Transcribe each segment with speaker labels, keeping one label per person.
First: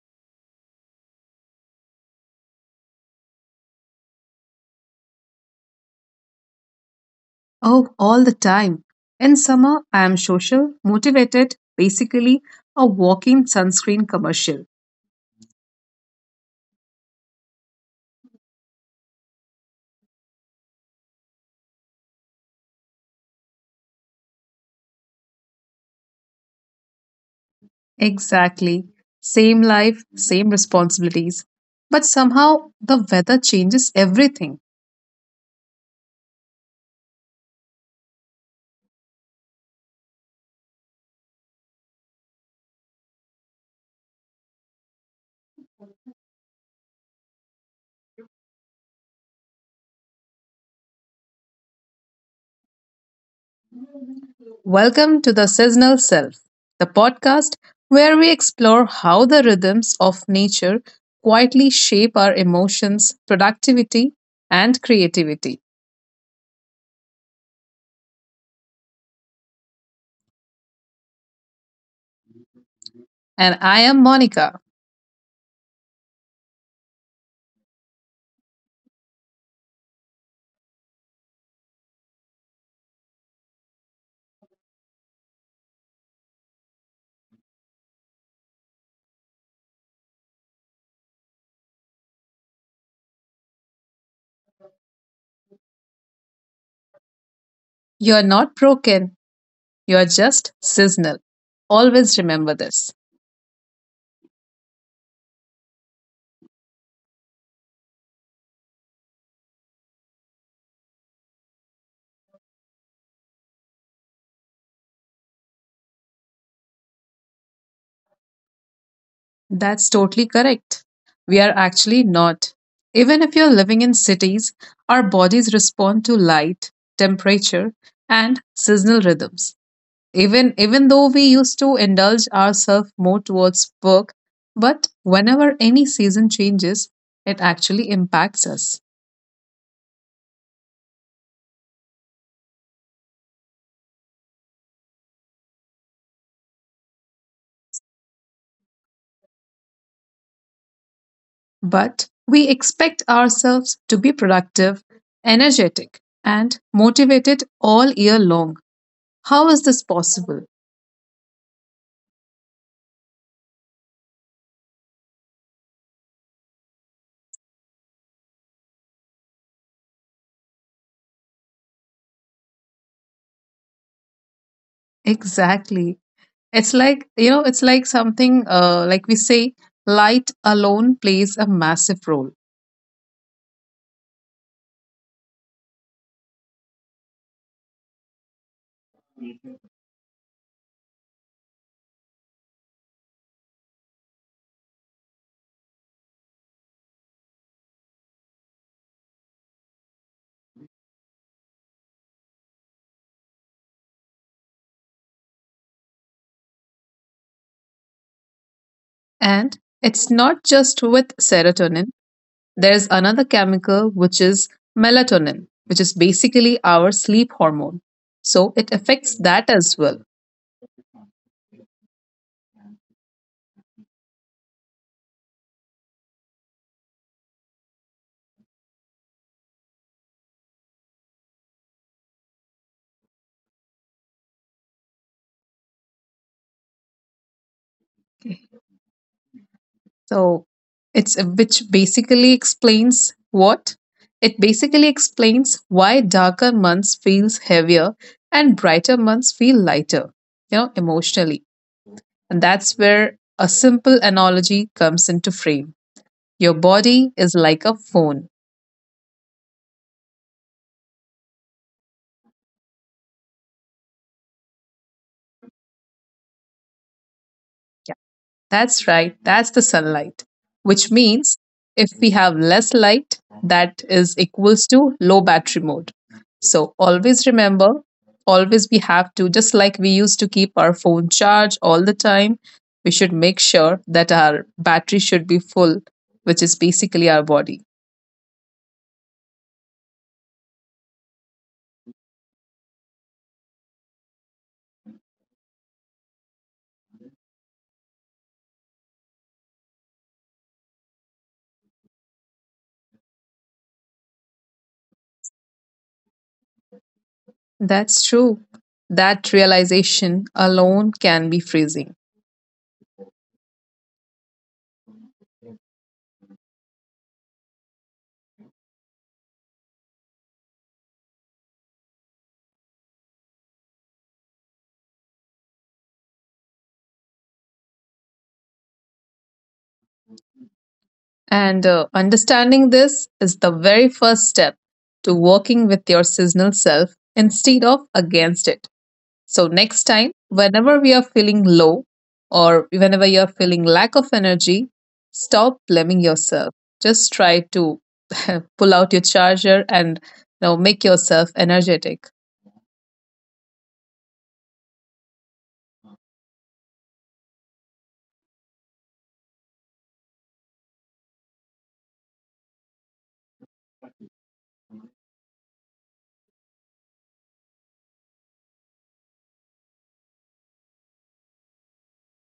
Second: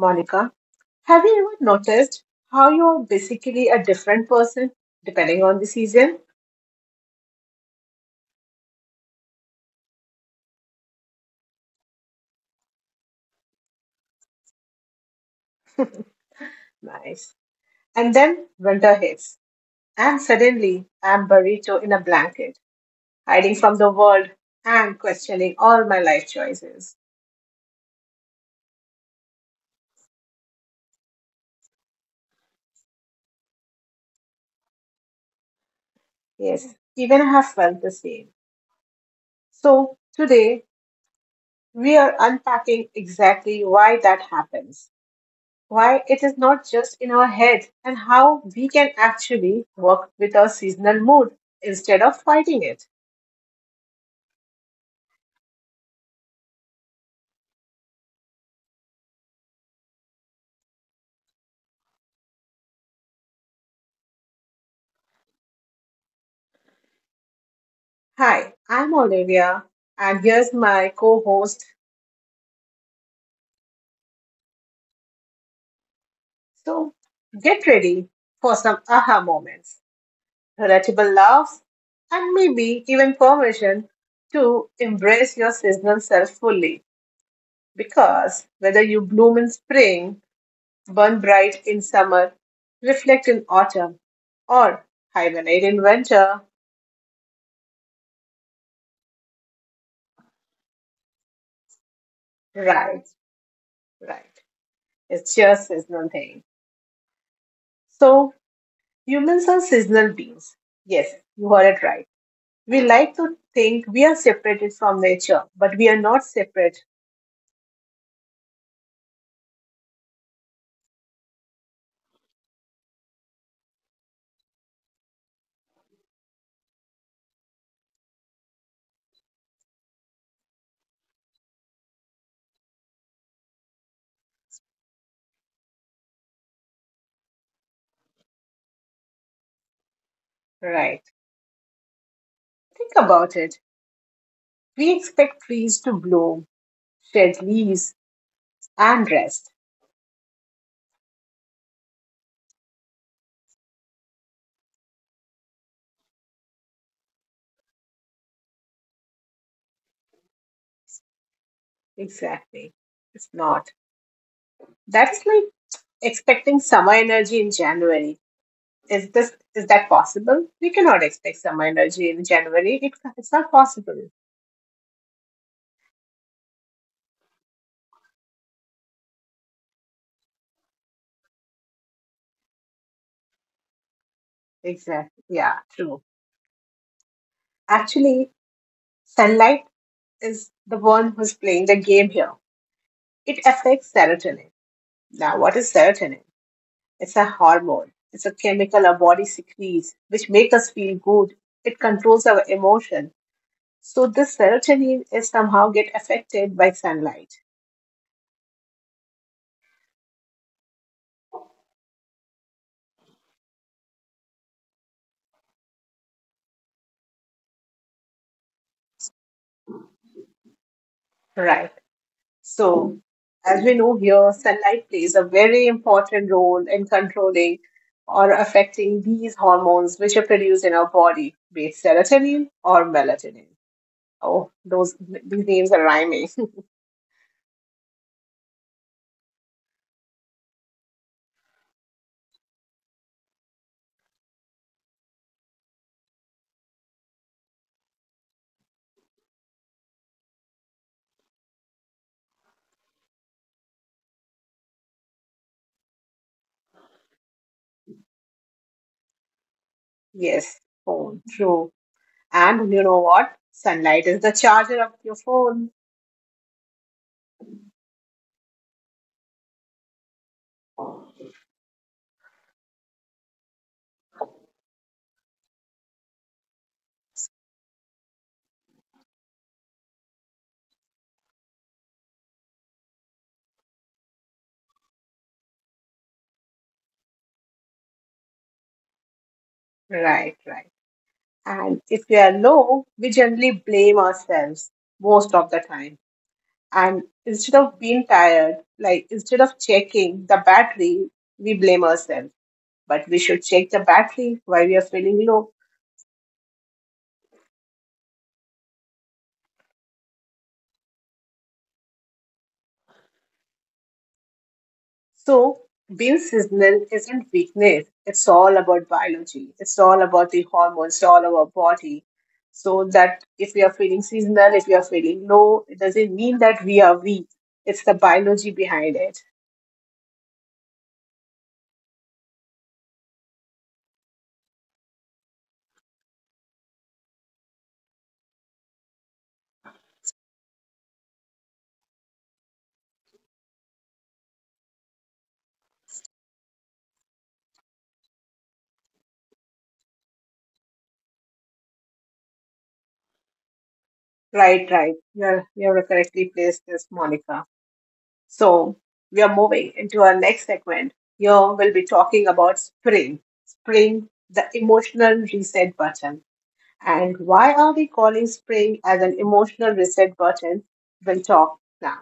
Speaker 1: Monica. Have you ever noticed how you are basically a different person depending on the season?
Speaker 2: Oh, all the time. In summer, I am social, motivated, basically a walking sunscreen commercial.
Speaker 1: Nice. And then winter hits, and suddenly I'm burrito in a blanket, hiding from the world and questioning all my life choices.
Speaker 2: Exactly. Same life, same responsibilities. But somehow, the weather changes everything.
Speaker 1: Yes, even I have felt the same. So today we are unpacking exactly why that happens, why it is not just in our head, and how we can actually work with our seasonal mood instead of fighting it.
Speaker 2: Welcome to the Seasonal Self, the podcast where we explore how the rhythms of nature quietly shape our emotions, productivity, and creativity.
Speaker 1: Hi, I'm Olivia, and here's my co host.
Speaker 2: And I am Monica.
Speaker 1: So get ready for some aha moments, relatable laughs, and maybe even permission to embrace your seasonal self fully. Because whether you bloom in spring, burn bright in summer, reflect in autumn, or hibernate in winter.
Speaker 2: You are not broken, you're just seasonal. Always remember this.
Speaker 1: Right, right. It's just seasonal thing. So humans are seasonal beings. Yes, you heard it right. We like to think we are separated from nature, but we are not separate.
Speaker 2: That's totally correct. We are actually not. Even if you're living in cities, our bodies respond to light, temperature, and seasonal rhythms. Even though we used to indulge ourselves more towards work, but whenever any season changes, it actually impacts us.
Speaker 1: Right. Think about it. We expect trees to bloom, shed leaves, and rest.
Speaker 2: But we expect ourselves to be productive, energetic, and motivated all year long. How is this possible?
Speaker 1: Exactly. It's not. That's like expecting summer energy in January. Is this is that possible? We cannot expect summer energy in January. It's not possible.
Speaker 2: Exactly. It's like, you know, it's like something like we say, light alone plays a massive role.
Speaker 1: Exactly. Yeah, true. Actually, sunlight is the one who's playing the game here. It affects serotonin. Now, what is serotonin? It's a hormone. It's a chemical our body secretes, which makes us feel good. It controls our emotion. So this serotonin is somehow get affected by sunlight.
Speaker 2: And it's not just with serotonin, there's another chemical which is melatonin, which is basically our sleep hormone. So it affects that as well.
Speaker 1: Right. So as we know here, sunlight plays a very important role in controlling or affecting these hormones which are produced in our body, be it serotonin or melatonin. Oh, those these names are rhyming.
Speaker 2: So it's which basically explains what? It basically explains why darker months feels heavier and brighter months feel lighter, you know, emotionally. And that's where a simple analogy comes into frame. Your body is like a phone.
Speaker 1: Yes, phone. True. And you know what? Sunlight is the charger of your phone.
Speaker 2: That's right, that's the sunlight, which means if we have less light, that is equals to low battery mode. So always remember, always we have to, just like we used to keep our phone charged all the time, we should make sure that our battery should be full, which is basically our body.
Speaker 1: Right, right. And if we are low, we generally blame ourselves most of the time. And instead of being tired, like instead of checking the battery, we blame ourselves. But we should check the battery while we are feeling low.
Speaker 2: That's true. That realization alone can be freezing.
Speaker 1: So, being seasonal isn't weakness. It's all about biology. It's all about the hormones, it's all about body. So that if we are feeling seasonal, if we are feeling low, it doesn't mean that we are weak. It's the biology behind it.
Speaker 2: And understanding this is the very first step to working with your seasonal self instead of against it. So, next time, whenever we are feeling low or whenever you're feeling lack of energy, stop blaming yourself. Just try to pull out your charger and make yourself energetic.
Speaker 1: Right, right. You're correctly placed this, Monica. So we are moving into our next segment. Here we'll be talking about spring. Spring, the emotional reset button. And why are we calling spring as an emotional reset button? We'll talk now.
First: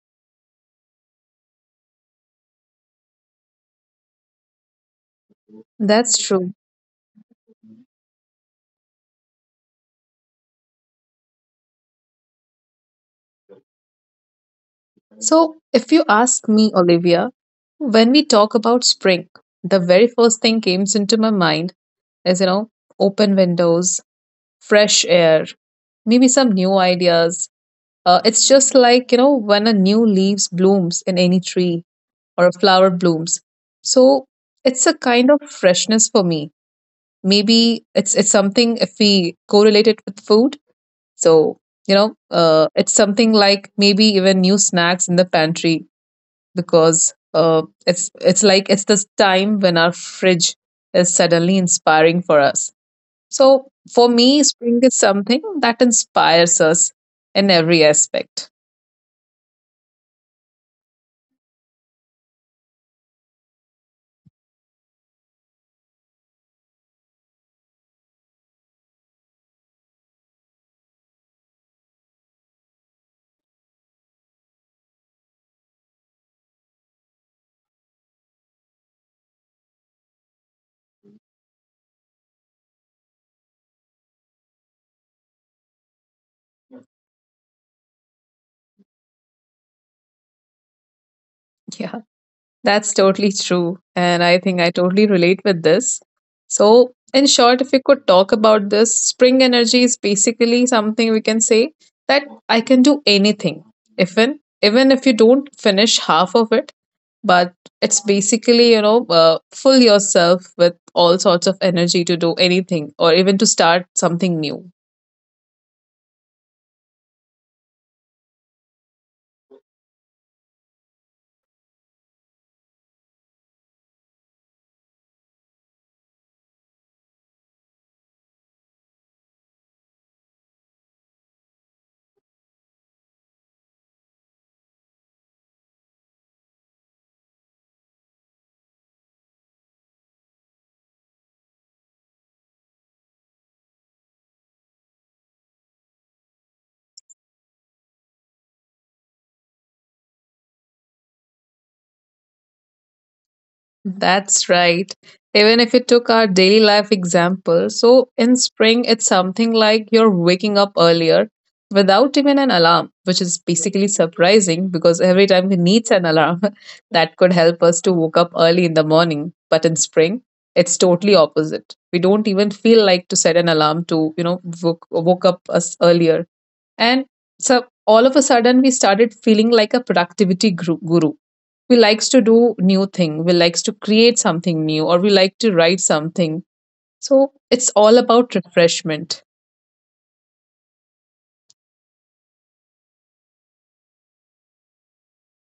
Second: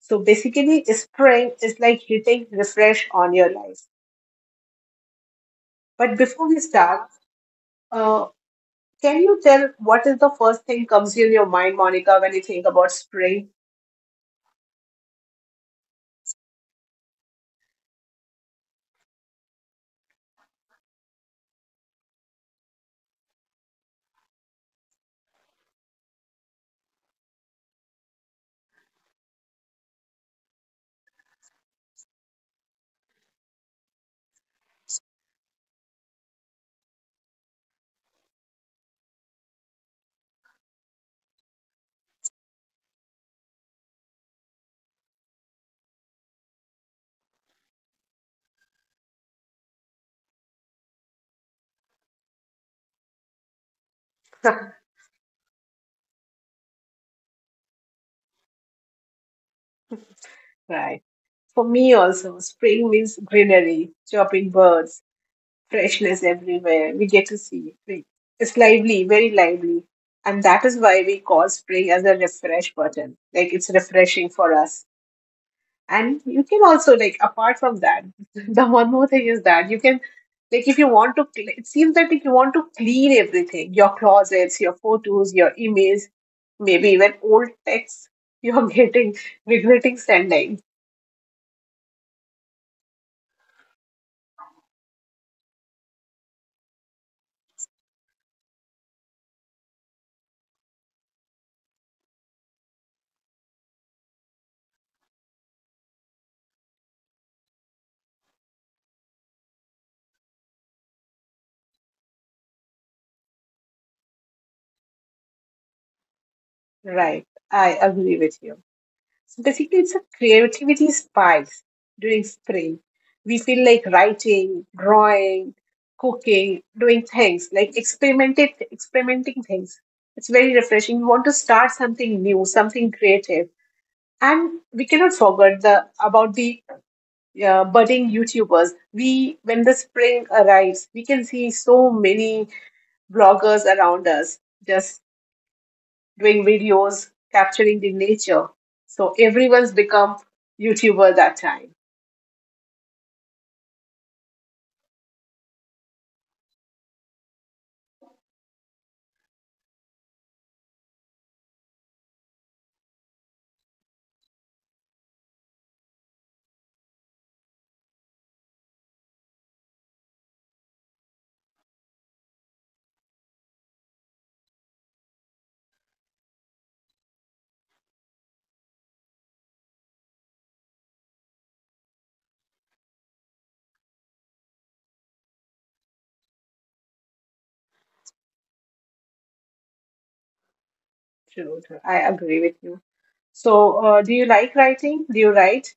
Speaker 1: So basically, spring is like hitting refresh on your life. But
Speaker 2: That's
Speaker 1: before
Speaker 2: true.
Speaker 1: we start, uh, can you tell what is the first thing comes in your mind, Monica, when you think about spring?
Speaker 2: So, if you ask me, Olivia, when we talk about spring, the very first thing comes into my mind is, open windows, fresh air, maybe some new ideas. It's just like, when a new leaves blooms in any tree, or a flower blooms. So it's a kind of freshness for me. Maybe it's something if we correlate it with food. So it's something like maybe even new snacks in the pantry because it's like it's this time when our fridge is suddenly inspiring for us. So for me, spring is something that inspires us in every aspect.
Speaker 1: Right. For me also, spring means greenery, chirping birds, freshness everywhere. We get to see it. It's lively, very lively. And that is why we call spring as a refresh button. Like it's refreshing for us. And you can also, like, apart from that, the one more thing is that you can, like, if you want to, it seems that if you want to clean everything, your closets, your photos, your emails, maybe even old texts, you're getting, regretting sending.
Speaker 2: Yeah, that's totally true. And I think I totally relate with this. So, in short, if we could talk about this, spring energy is basically something we can say that I can do anything, even if you don't finish half of it. But it's basically full yourself with all sorts of energy to do anything or even to start something new.
Speaker 1: Right. I agree with you. So basically, it's a creativity spikes during spring. We feel like writing, drawing, cooking, doing things like experimenting, experimenting things. It's very refreshing. We want to start something new, something creative, and we cannot forget the about the budding YouTubers. We when the spring arrives, we can see so many bloggers around us just doing videos, capturing the nature. So everyone's become YouTuber that time.
Speaker 2: That's right. Even if you took our daily life example, so in spring, it's something like you're waking up earlier without even an alarm, which is basically surprising because every time we needs an alarm that could help us to wake up early in the morning. But in spring, it's totally opposite. We don't even feel like to set an alarm to, woke up us earlier. And so all of a sudden, we started feeling like a productivity guru. We likes to do new thing. We likes to create something new, or we like to write something. So it's all about refreshment.
Speaker 1: True, true. I agree with you. So, do you like writing? Do you write?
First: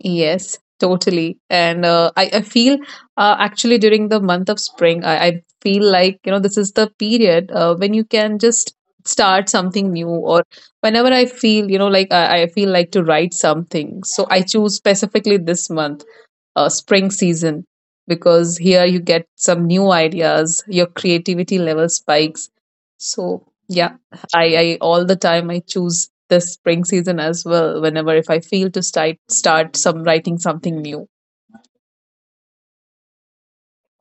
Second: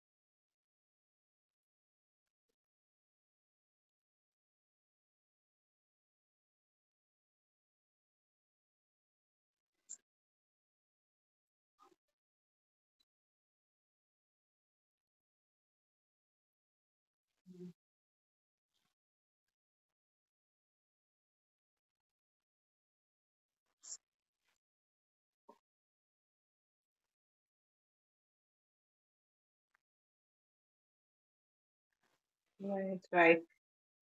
Speaker 2: Yes, totally. And I feel actually during the month of spring, I feel like this is the period when you can just start something new or whenever I feel like I feel like to write something, so I choose specifically this month, spring season, because here you get some new ideas, your creativity level spikes. So yeah, I all the time I choose the spring season as well whenever if I feel to start some writing something new.
Speaker 1: Right, right.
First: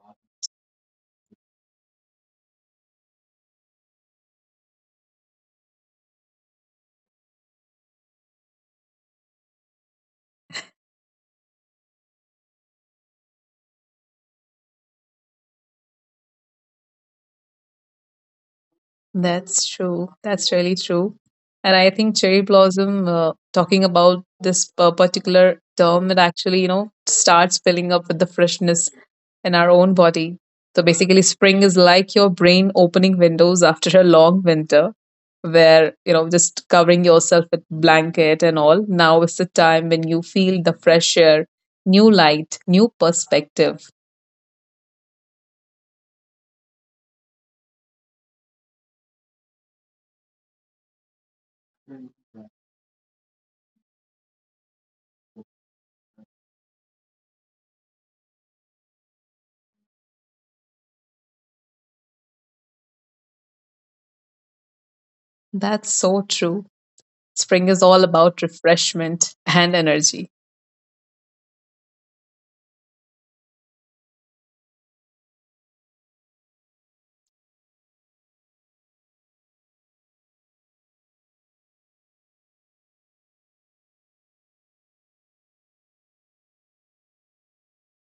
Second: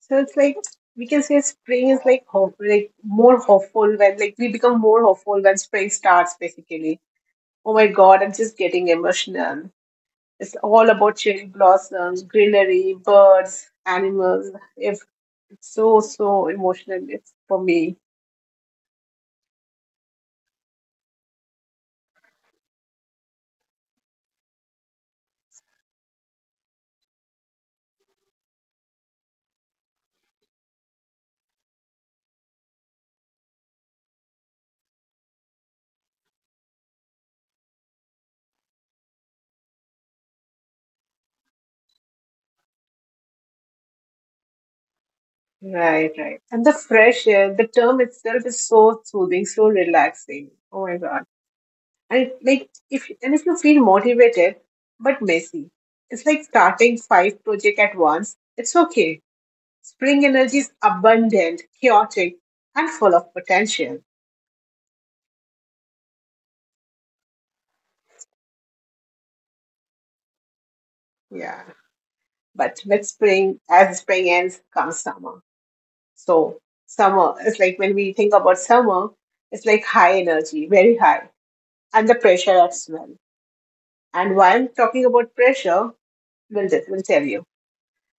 Speaker 1: So it's like we can say spring is like hope, like more hopeful when like we become more hopeful when spring starts. Basically, oh my God, I'm just getting emotional. It's all about cherry blossoms, greenery, birds, animals. If it's so so emotional, it's for me.
Speaker 2: That's true. That's really true. And I think cherry blossom, talking about this particular term, it actually, starts filling up with the freshness in our own body. So basically, spring is like your brain opening windows after a long winter, where, just covering yourself with blanket and all. Now is the time when you feel the fresh air, new light, new perspective.
Speaker 1: Right, right. And the fresh air, the term itself is so soothing, so relaxing. Oh my God. And it, like if and if you feel motivated but messy, it's like starting five projects at once. It's okay. Spring energy is abundant, chaotic, and full of potential.
Speaker 2: That's so true. Spring is all about refreshment and energy.
Speaker 1: Yeah. But with spring, as spring ends, comes summer. So summer is like when we think about summer, it's like high energy, very high, and the pressure as well. And while talking about pressure, we'll, just, we'll tell you.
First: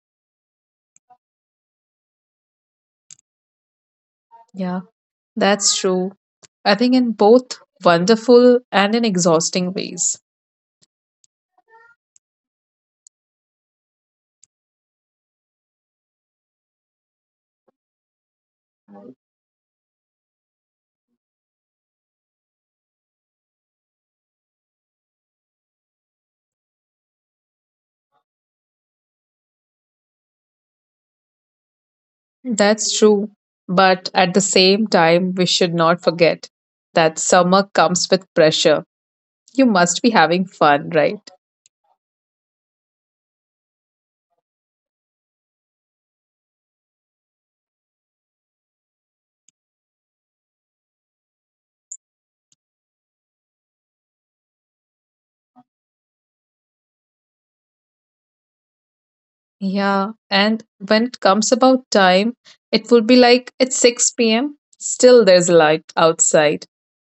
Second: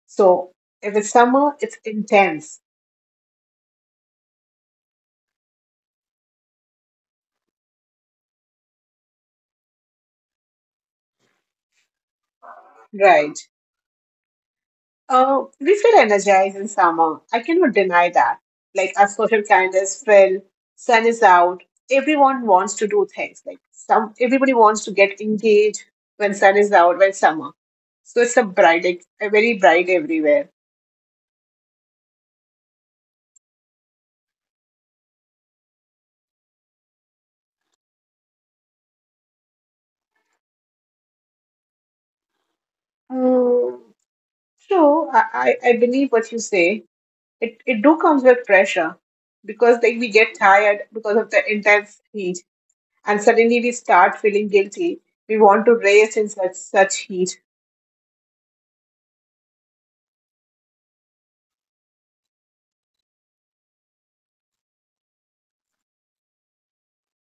Speaker 1: So, if it's summer, it's intense,
Speaker 2: Yeah. That's true. I think in both wonderful and in exhausting ways.
Speaker 1: right? We feel energized in summer. I cannot deny that. Like, our social calendars fill, sun is out, everyone wants to do things. Like, some everybody wants to get engaged when sun is out, when summer. So, it's a bright, like, a very bright everywhere.
Speaker 2: That's true. But at the same time, we should not forget that summer comes with pressure. You must be having fun, right?
Speaker 1: Mm, true, I believe what you say. It do comes with pressure because like we get tired because of the intense heat and suddenly we start feeling guilty, we want to race in such such heat.
Speaker 2: Yeah. And when it comes about time, it would be like it's 6 p.m., still there's a light outside.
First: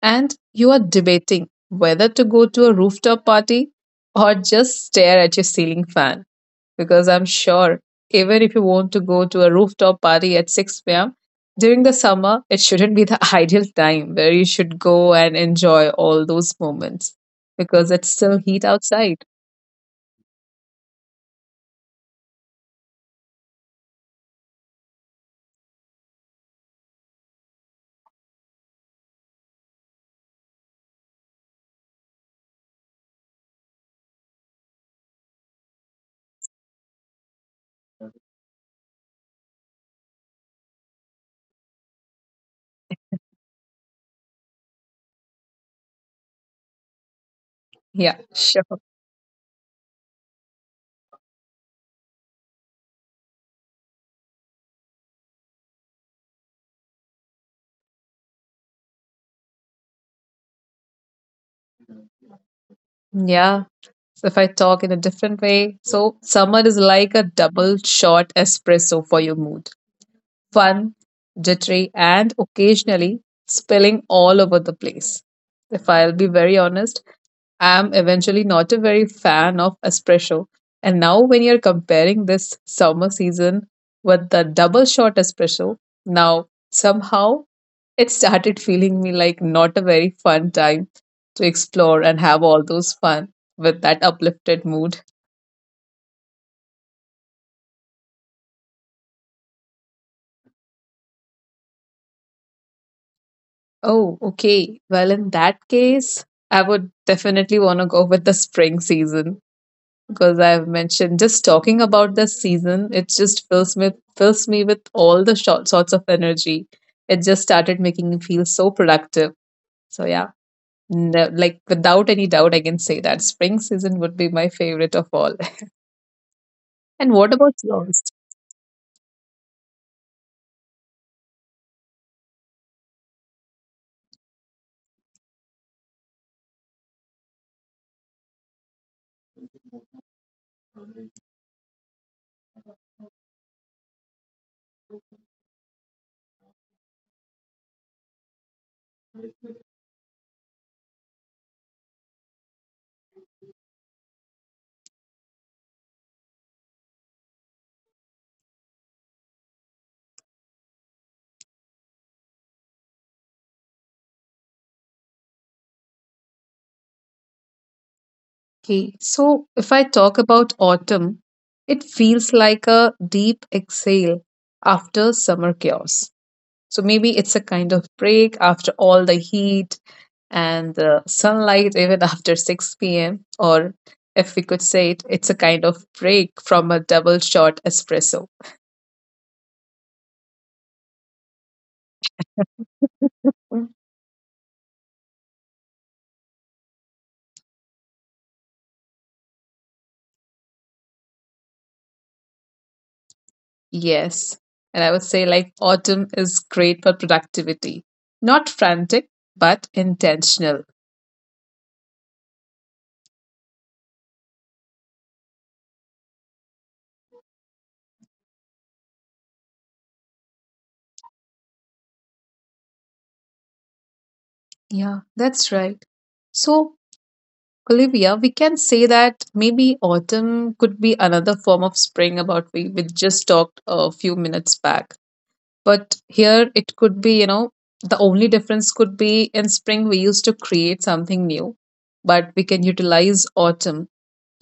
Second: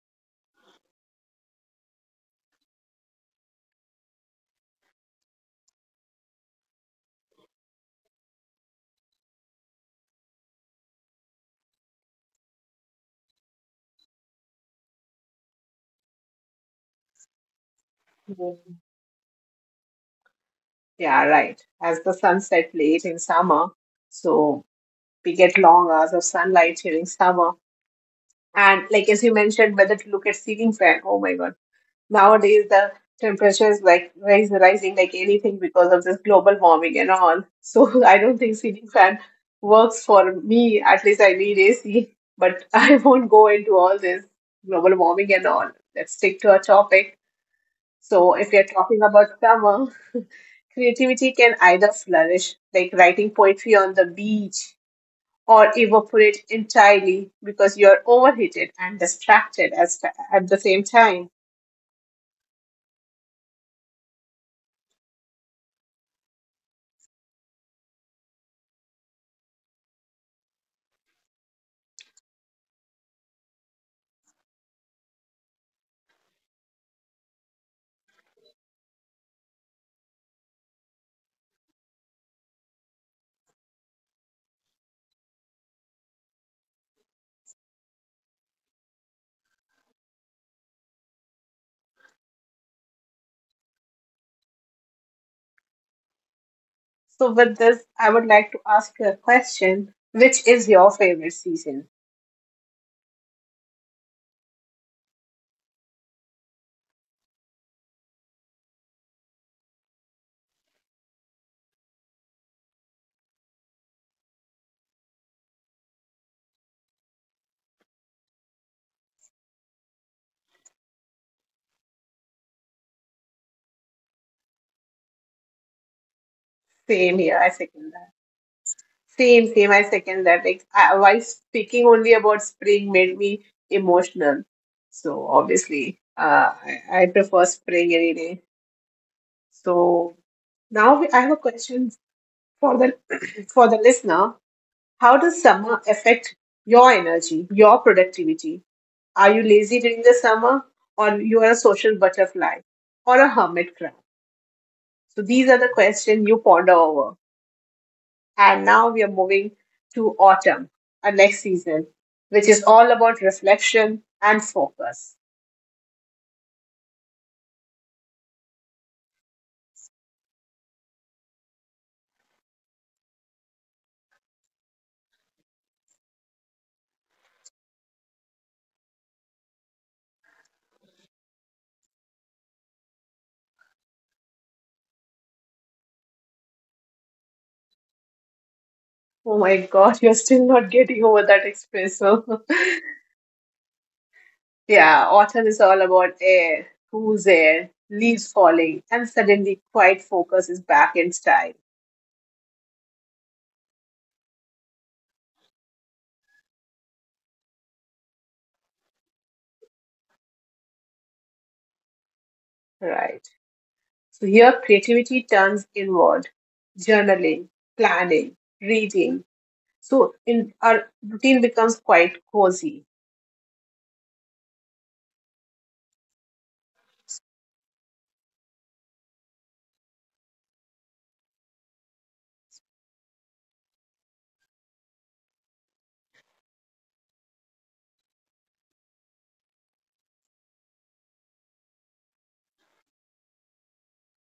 Speaker 2: And you are debating whether to go to a rooftop party or just stare at your ceiling fan, because I'm sure even if you want to go to a rooftop party at 6 p.m. during the summer, it shouldn't be the ideal time where you should go and enjoy all those moments because it's still heat outside.
Speaker 1: Yeah, right, as the sun set late in summer, so we get long hours of sunlight during summer. And like as you mentioned whether to look at ceiling fan, oh my god. Nowadays, the temperature is like rising like anything because of this global warming and all. So I don't think ceiling fan works for me. At least I need AC, but I won't go into all this global warming and all. Let's stick to our topic.
Speaker 2: Yeah,
Speaker 1: So if you're
Speaker 2: sure.
Speaker 1: talking about summer, creativity can either flourish, like writing poetry on the beach, or evaporate entirely because you're overheated and distracted as at the same time.
Speaker 2: Yeah. So if I talk in a different way. So, summer is like a double shot espresso for your mood, fun, jittery, and occasionally spilling all over the place. If I'll be very honest, I'm eventually not a very fan of espresso. And now, when you're comparing this summer season with the double shot espresso, now somehow it started feeling me like not a very fun time to explore and have all those fun with that uplifted mood.
Speaker 1: So, with this, I would like to ask you a question. Which is your favorite season?
Speaker 2: Oh, okay. Well, in that case, I would definitely want to go with the spring season because I've mentioned just talking about this season, it just fills me with all the short sorts of energy. It just started making me feel so productive. So yeah, no, like without any doubt, I can say that spring season would be my favorite of all. And
Speaker 1: Same
Speaker 2: what
Speaker 1: here, I
Speaker 2: about
Speaker 1: second
Speaker 2: yours?
Speaker 1: that. Same, same, I second that. Like, I, while speaking only about spring made me emotional. So, obviously, I prefer spring any day. So, now we, I have a question for the for the listener. How does summer affect your energy, your productivity? Are you lazy during the summer, or you are a social butterfly or a hermit crab? So these are the questions you ponder over. And now we are moving to autumn, our next season, which is all about reflection and focus.
Speaker 2: Okay, so if I talk about autumn, it feels like a deep exhale after summer chaos. So maybe it's a kind of break after all the heat and the sunlight, even after 6 p.m. Or if we could say it, it's a kind of break from a double shot espresso.
Speaker 1: Oh my god, you're still not getting over that espresso.
Speaker 2: Mm.
Speaker 1: Yeah, autumn is all about air, cool air, leaves falling, and suddenly quiet focus is back in style.
Speaker 2: Yes. And I would say, like, autumn is great for productivity. Not frantic, but intentional.
Speaker 1: Right. So here creativity turns inward. Journaling, planning, reading. So in our routine becomes quite cozy.
Speaker 2: Yeah, that's right. So, Olivia, we can say that maybe autumn could be another form of spring about we just talked a few minutes back. But here it could be, the only difference could be: in spring we used to create something new, but we can utilize autumn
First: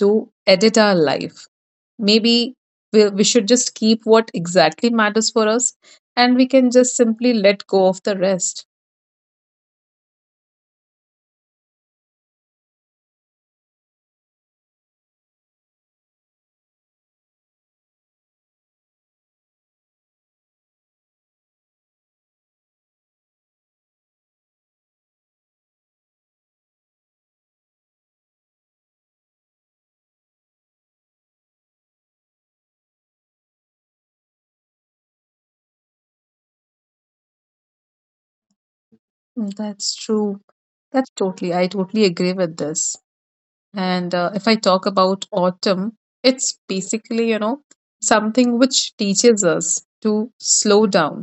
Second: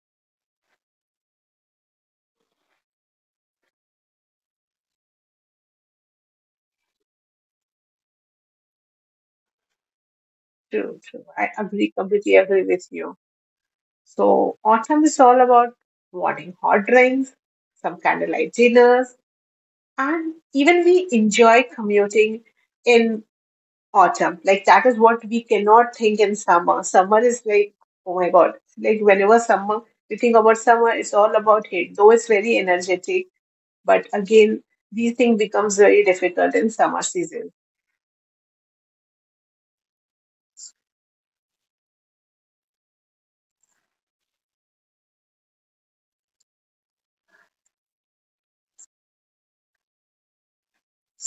Speaker 2: to edit our life. Maybe we should just keep what exactly matters for us, and we can just simply let go of the rest.
Speaker 1: True, true. I agree, completely agree with you. So, autumn is all about morning hot drinks, some candlelight dinners, and even we enjoy commuting in autumn. Like, that is what we cannot think in summer. Summer is like, oh my God, like, whenever summer, we think about summer, it's all about heat, though it's very energetic. But again, these things becomes very difficult in summer season.
Speaker 2: Mm, that's true. That's totally, I totally agree with this. And if I talk about autumn, it's basically something which teaches us to slow down.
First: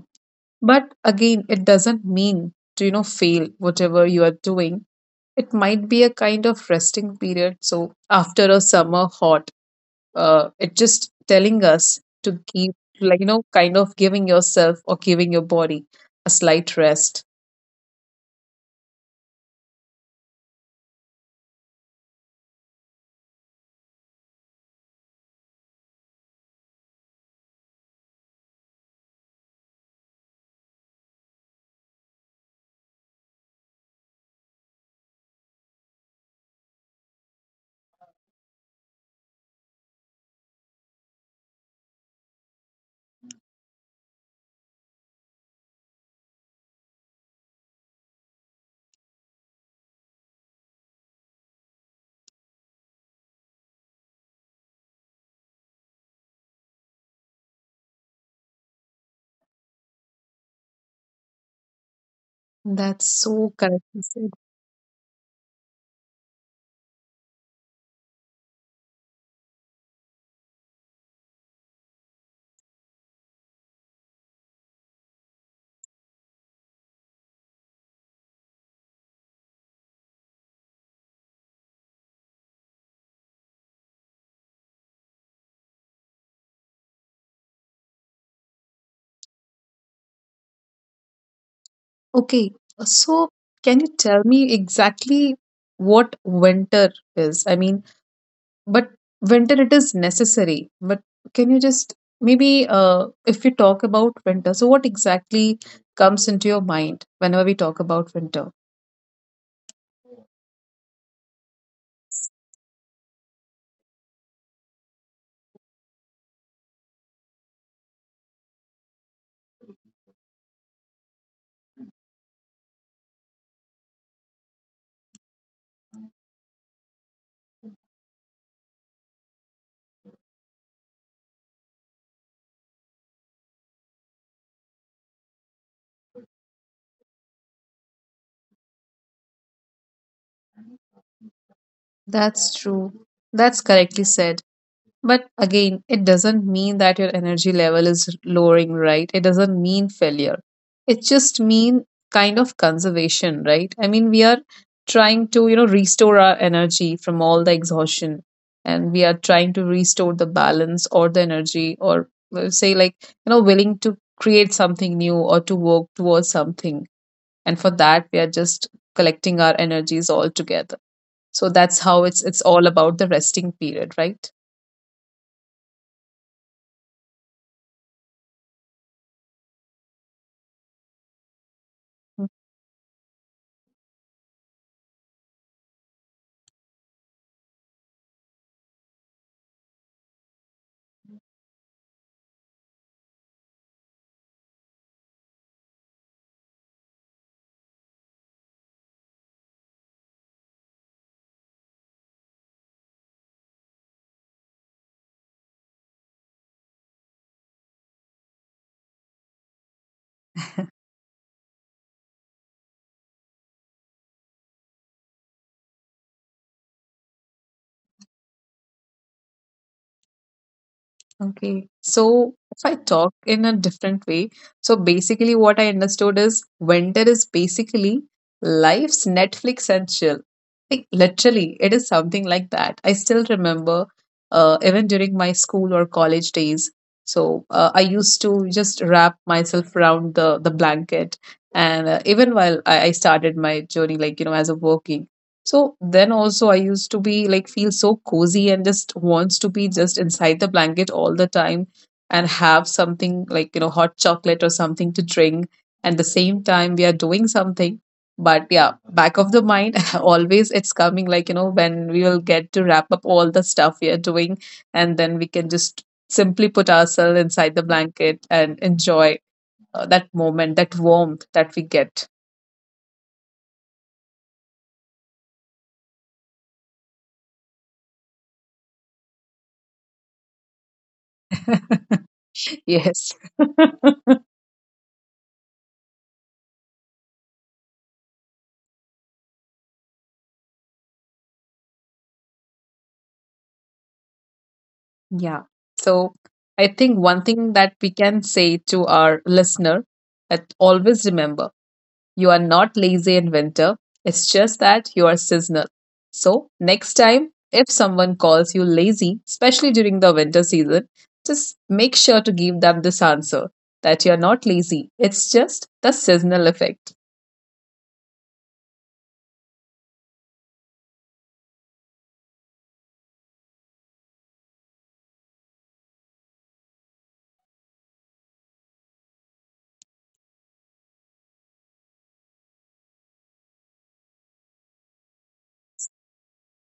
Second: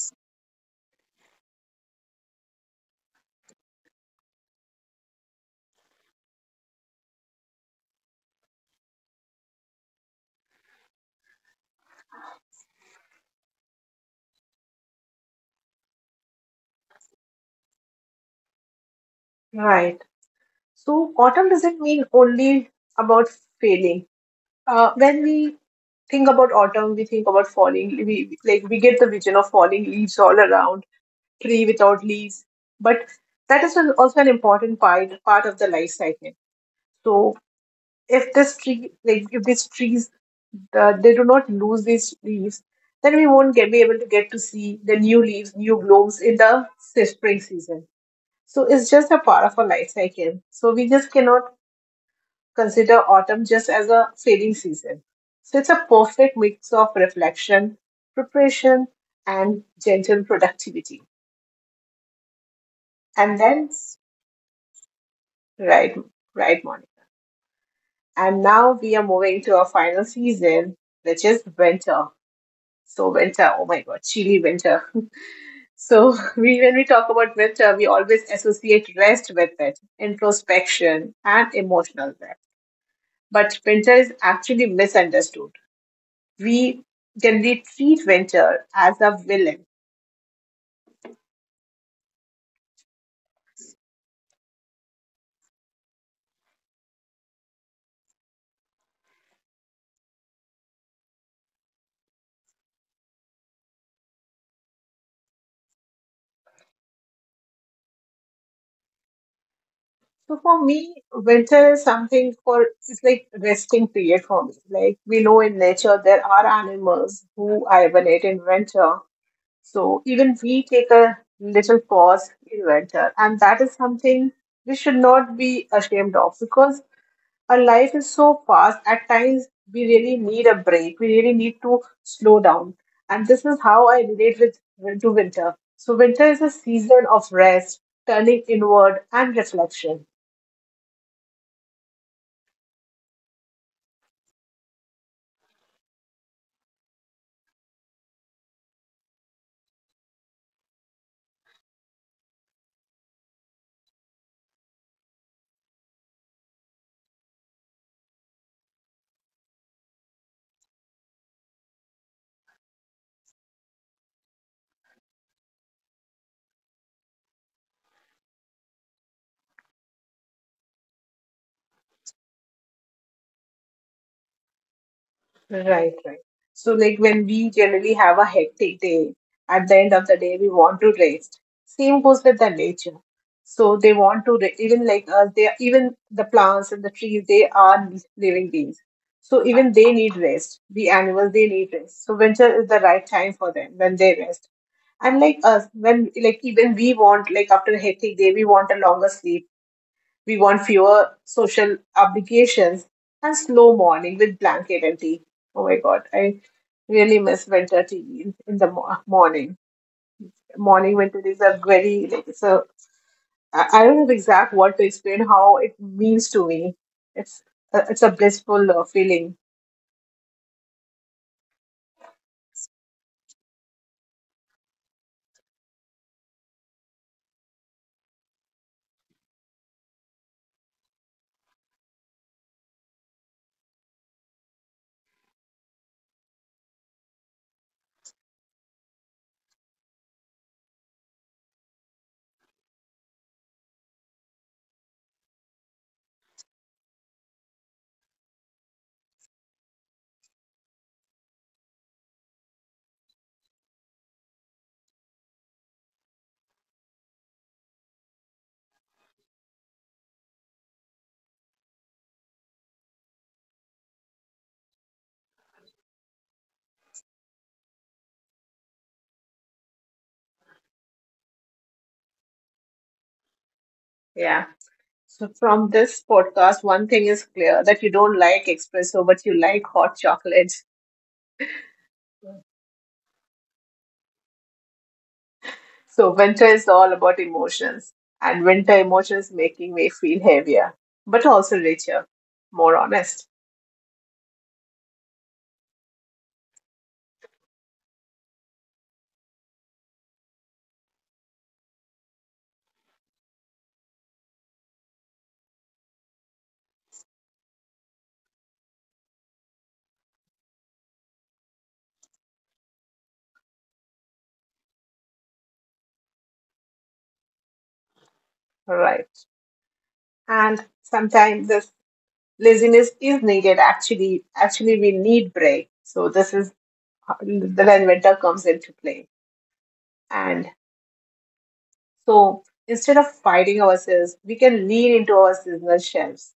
Speaker 2: But again, it doesn't mean to, fail whatever you are doing. It might be a kind of resting period. So after a summer hot, it just telling us to keep, like, kind of giving yourself or giving your body a slight rest.
Speaker 1: Right. So, autumn doesn't mean only about failing. When we think about autumn, we think about falling. We like we get the vision of falling leaves all around, tree without leaves. But that is an, also an important part of the life cycle. So if this tree, like if these trees, they do not lose these leaves, then we won't get, be able to get to see the new leaves, new blooms in the spring season. So it's just a part of our life cycle. So we just cannot consider autumn just as a fading season. So it's a perfect mix of reflection, preparation, and gentle productivity.
Speaker 2: That's
Speaker 1: And
Speaker 2: so
Speaker 1: then,
Speaker 2: correctly said.
Speaker 1: right, right, Monica. And now we are moving to our final season, which is winter. So winter, oh my god, chilly winter. So we, when we talk about winter, we always associate rest with it, introspection, and emotional depth. But winter is actually misunderstood. We generally treat winter as a villain.
Speaker 2: Okay, so can you tell me exactly what winter is? I mean, but winter it is necessary, but can you just maybe if you talk about winter, so what exactly comes into your mind whenever we talk about winter?
Speaker 1: So for me, winter is something for it's like resting period for me. Like we know in nature there are animals who hibernate in winter. So even we take a little pause in winter, and that is something we should not be ashamed of because our life is so fast, at times we really need a break. We really need to slow down. And this is how I relate with to winter. So winter is a season of rest, turning inward and reflection.
Speaker 2: That's true. That's correctly said. But again, it doesn't mean that your energy level is lowering, right? It doesn't mean failure. It just mean kind of conservation, right? I mean, we are trying to, restore our energy from all the exhaustion, and we are trying to restore the balance or the energy, or let's say like, willing to create something new or to work towards something. And for that, we are just collecting our energies all together. So that's how it's all about the resting period, right?
Speaker 1: Right, right. So, like when we generally have a hectic day, at the end of the day, we want to rest. Same goes with the nature. So they want to even like us. They are- even the plants and the trees. They are living beings. So even they need rest. The animals they need rest. So winter is the right time for them when they rest. And like us, when like even we want like after a hectic day, we want a longer sleep, we want fewer social obligations, and slow morning with blanket and tea. Oh my god, I really miss winter tea in the morning. Morning winter is a very like it's a I don't know the exact word to explain how it means to me. It's it's a blissful feeling.
Speaker 2: Okay, so if I talk in a different way, so basically what I understood is winter is basically life's Netflix and chill. Like literally, it is something like that. I still remember, even during my school or college days. So I used to just wrap myself around the blanket, and even while I started my journey, like as a working, so then also I used to be like feel so cozy and just wants to be just inside the blanket all the time and have something like hot chocolate or something to drink and the same time we are doing something, but yeah, back of the mind always it's coming like when we will get to wrap up all the stuff we are doing and then we can just simply put ourselves inside the blanket and enjoy that moment, that warmth that we get.
Speaker 1: Yeah. So from this podcast, one thing is clear that you don't like espresso, but you like hot chocolate.
Speaker 2: Yes.
Speaker 1: So winter is all about emotions, and winter emotions making me feel heavier, but also richer, more honest,
Speaker 2: Yeah. So I think one thing that we can say to our listener that always remember, you are not lazy in winter. It's just that you are seasonal. So next time, if someone calls you lazy, especially during the winter season, just make sure to give them this answer that you're not lazy. It's just the seasonal effect.
Speaker 1: right? And sometimes this laziness is needed. Actually we need break. So this is then winter comes into play, and so instead of fighting ourselves, we can lean into our seasonal shelves.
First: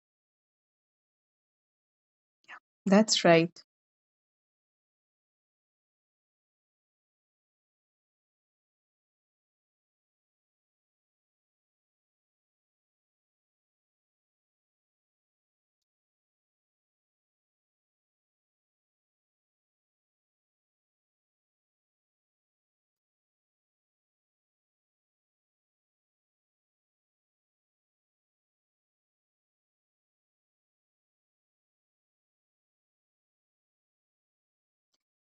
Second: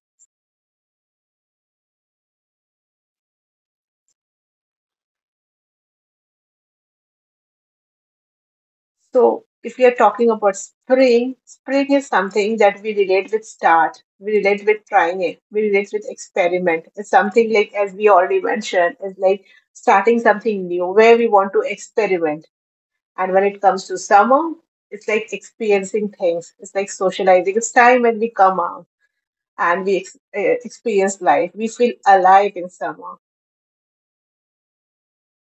Speaker 2: That's right.
Speaker 1: So, if we are talking about spring, is something that we relate with start, we relate with trying it, we relate with experiment. It's something like, as we already mentioned, is like starting something new where we want to experiment. And when it comes to summer, it's like experiencing things, it's like socializing. It's time when we come out and we experience life. We feel alive in summer.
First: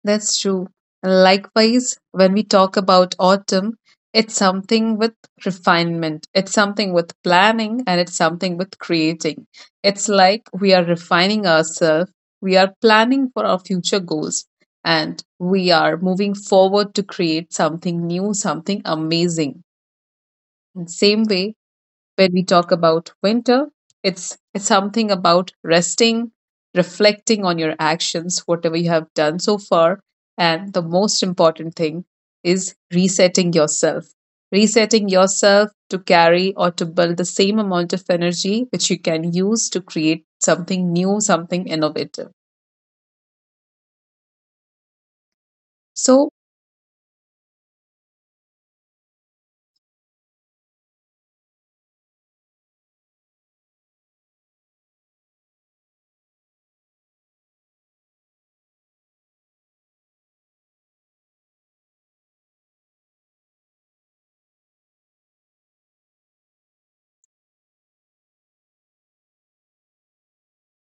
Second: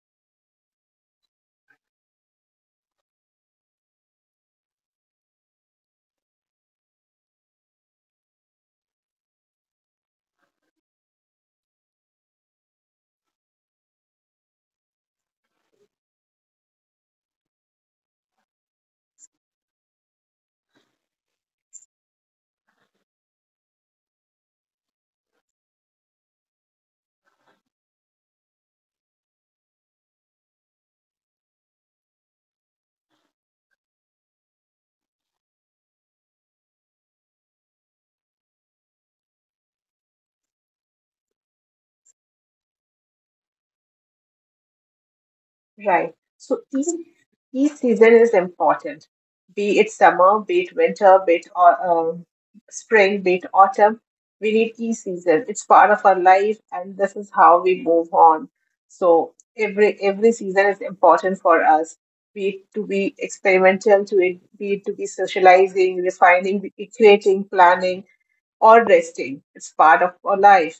Speaker 2: That's true. Likewise, when we talk about autumn, it's something with refinement, it's something with planning, and it's something with creating. It's like we are refining ourselves, we are planning for our future goals, and we are moving forward to create something new, something amazing. In same way, when we talk about winter, it's something about resting, reflecting on your actions, whatever you have done so far, and the most important thing is resetting yourself. Resetting yourself to carry or to build the same amount of energy which you can use to create something new, something innovative.
Speaker 1: Right.
Speaker 2: So,
Speaker 1: So each season is important, be it summer, be it winter, be it spring, be it autumn. We need each season. It's part of our life, and this is how we move on. So every season is important for us. Be it to be experimental, to be socializing, refining, creating, planning, or resting. It's part of our life.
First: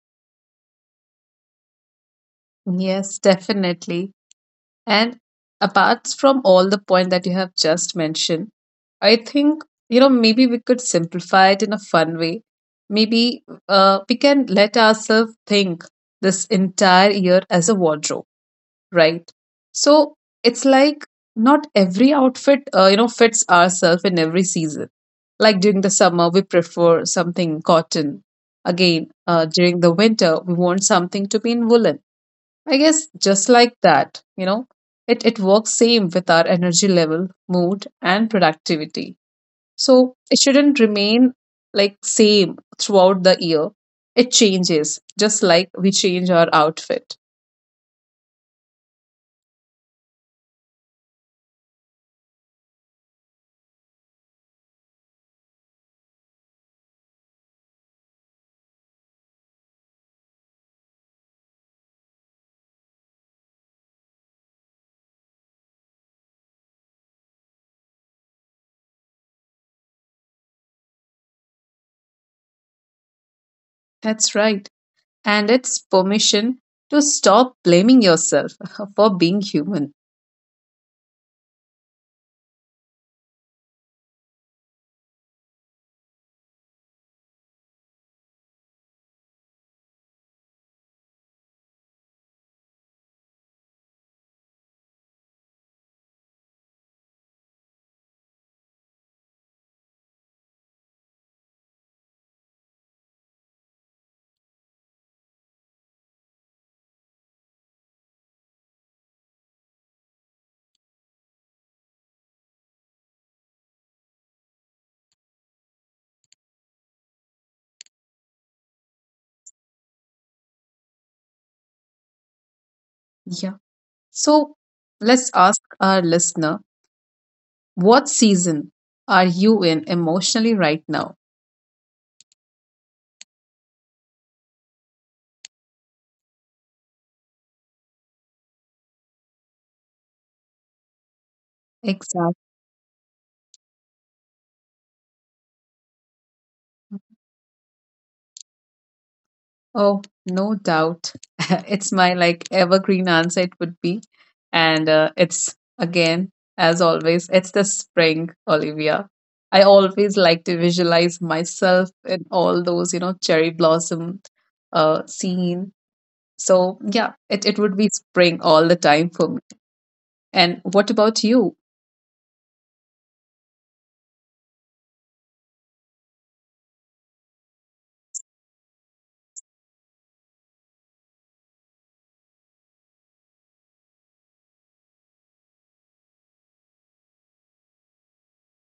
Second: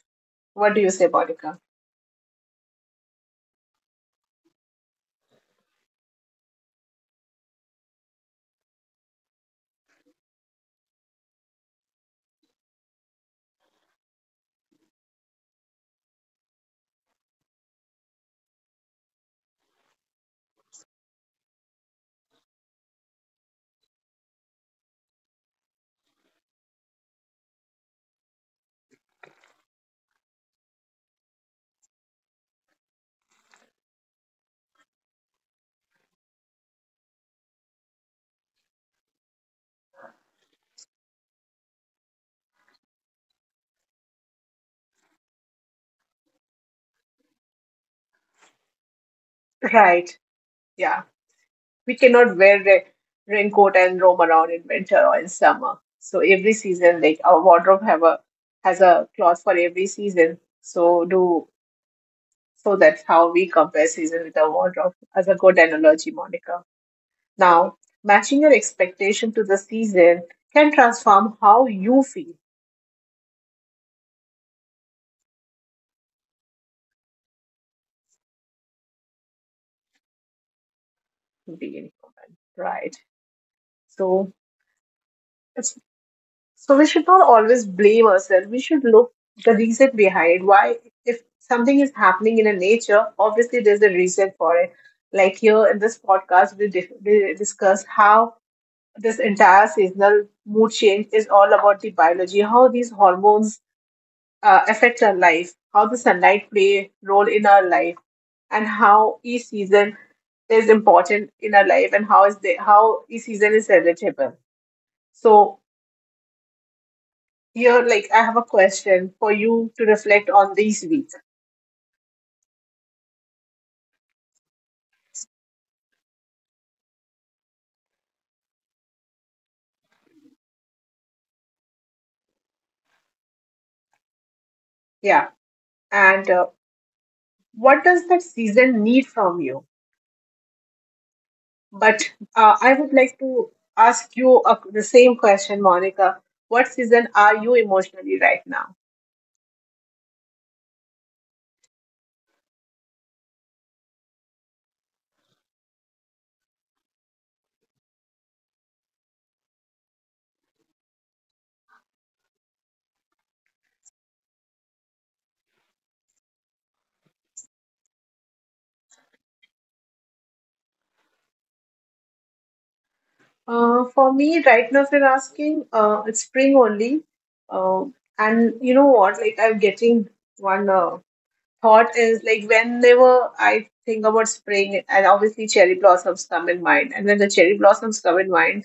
Speaker 1: What do you say, Monica?
Speaker 2: yes, definitely. And apart from all the point that you have just mentioned, I think maybe we could simplify it in a fun way. Maybe we can let ourselves think this entire year as a wardrobe, right? So it's like not every outfit fits ourselves in every season. Like during the summer, we prefer something cotton. Again, during the winter, we want something to be in woolen. I guess just like that, it works same with our energy level, mood, and productivity. So it shouldn't remain like same throughout the year. It changes just like we change our outfit.
Speaker 1: Right. Yeah. We cannot wear a raincoat and roam around in winter or in summer. So every season, like our wardrobe have a has a cloth for every season. So that's how we compare season with our wardrobe as a good analogy, Monica. Now, matching your expectation to the season can transform how you feel
Speaker 2: That's right. And it's permission to stop blaming yourself for being human.
Speaker 1: being human, right? So it's So we should not always blame ourselves. We should look the reason behind why if something is happening in a nature, obviously there's a reason for it. Like here in this podcast, we discuss how this entire seasonal mood change is all about the biology, how these hormones affect our life, how the sunlight play role in our life, and how each season is important in our life, and how each season is relatable. So here, like, I have a question for you to reflect on these weeks.
Speaker 2: Yeah. So let's ask our listener, what season are you in emotionally right now?
Speaker 1: Yeah. And what does that season need from you? But
Speaker 2: Exactly.
Speaker 1: I would like to ask you the same question, Monica. What season are you emotionally right now?
Speaker 2: Oh, no doubt. It's my like evergreen answer it would be. And it's again, as always, it's the spring, Olivia. I always like to visualize myself in all those, you know, cherry blossom scene. So yeah, it would be spring all the time for me. And what about you?
Speaker 1: For me, right now, if you're asking, it's spring only. Uh, and you know what? Like, I'm getting one thought is like, whenever I think about spring, and obviously cherry blossoms come in mind. And when the cherry blossoms come in mind,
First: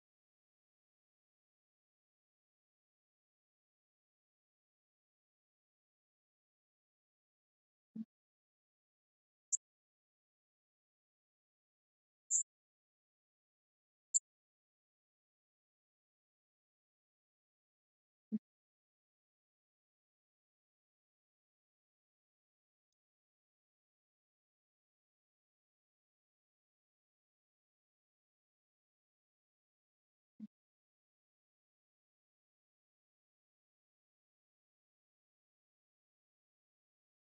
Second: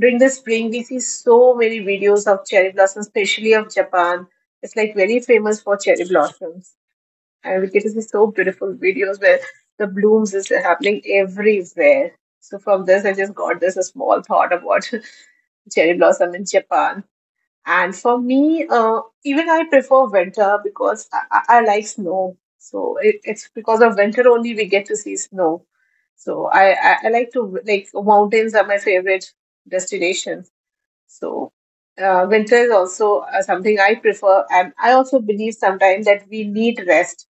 Speaker 1: during the spring, we see so many videos of cherry blossoms, especially of Japan. It's like very famous for cherry blossoms. And we get to see so beautiful videos where the blooms is happening everywhere. So from this, I just got this a small thought about cherry blossom in Japan. And for me, even I prefer winter because I like snow. So it's because of winter only we get to see snow. So I like to like mountains are my favorite destination. So, winter is also something I prefer. And I also believe sometimes that we need rest.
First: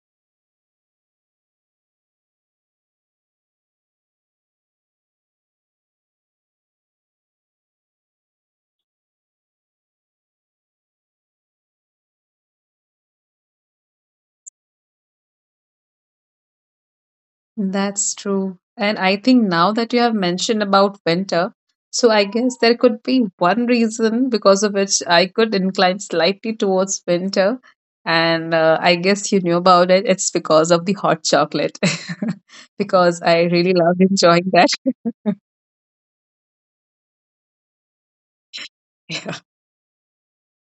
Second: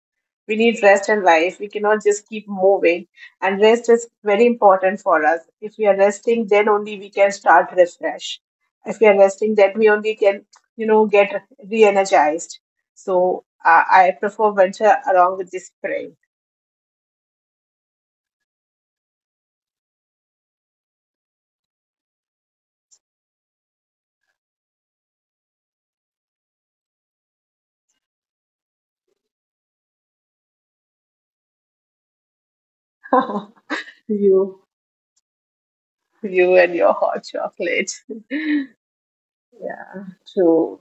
Speaker 1: We need rest in life. We cannot just keep moving. And rest is very important for us. If we are resting, then only we can start refresh. If we are resting, then we only can, you know, get re energized. So, I prefer winter along with the spring.
Speaker 2: That's true. And I think now that you have mentioned about winter, so I guess there could be one reason because of which I could incline slightly towards winter. And I guess you knew about it. It's because of the hot chocolate, because I really love enjoying
Speaker 1: you,
Speaker 2: that.
Speaker 1: you and your hot chocolate.
Speaker 2: Yeah.
Speaker 1: Yeah, true.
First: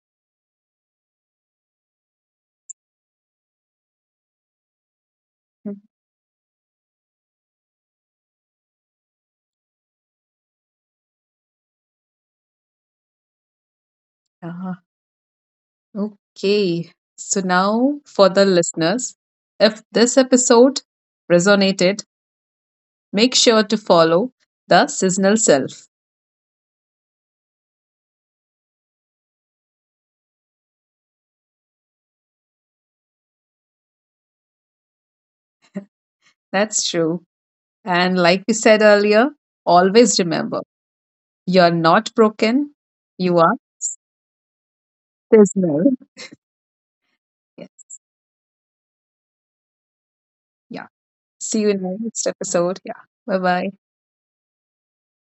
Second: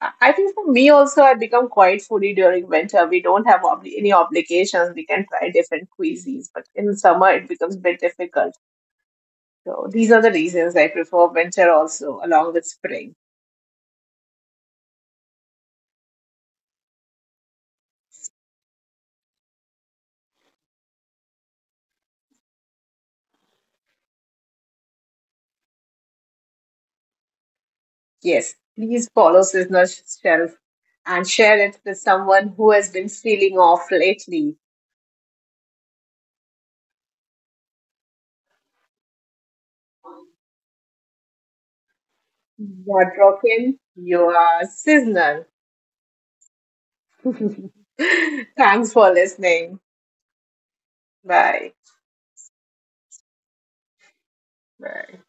Speaker 1: I think for me also, I become quite foodie during winter. We don't have obli any obligations. We can try different cuisines, but in summer it becomes a bit difficult. So these are the reasons I prefer winter also, along with spring.
Speaker 2: Uh, okay. So now for the listeners, if this episode resonated, make sure to follow the Seasonal Self.
Speaker 1: Yes, please follow Sizzler's shelf and share it with someone who has been feeling off lately.
Speaker 2: That's true. And like we said earlier, always remember you're not broken,
Speaker 1: You are
Speaker 2: you are
Speaker 1: broken. You are Sizzler.
Speaker 2: seasonal. Yes.
Speaker 1: Thanks for listening.
Speaker 2: Yeah. See you
Speaker 1: Bye.
Speaker 2: in the next episode. Yeah. Bye bye.
Speaker 1: Bye.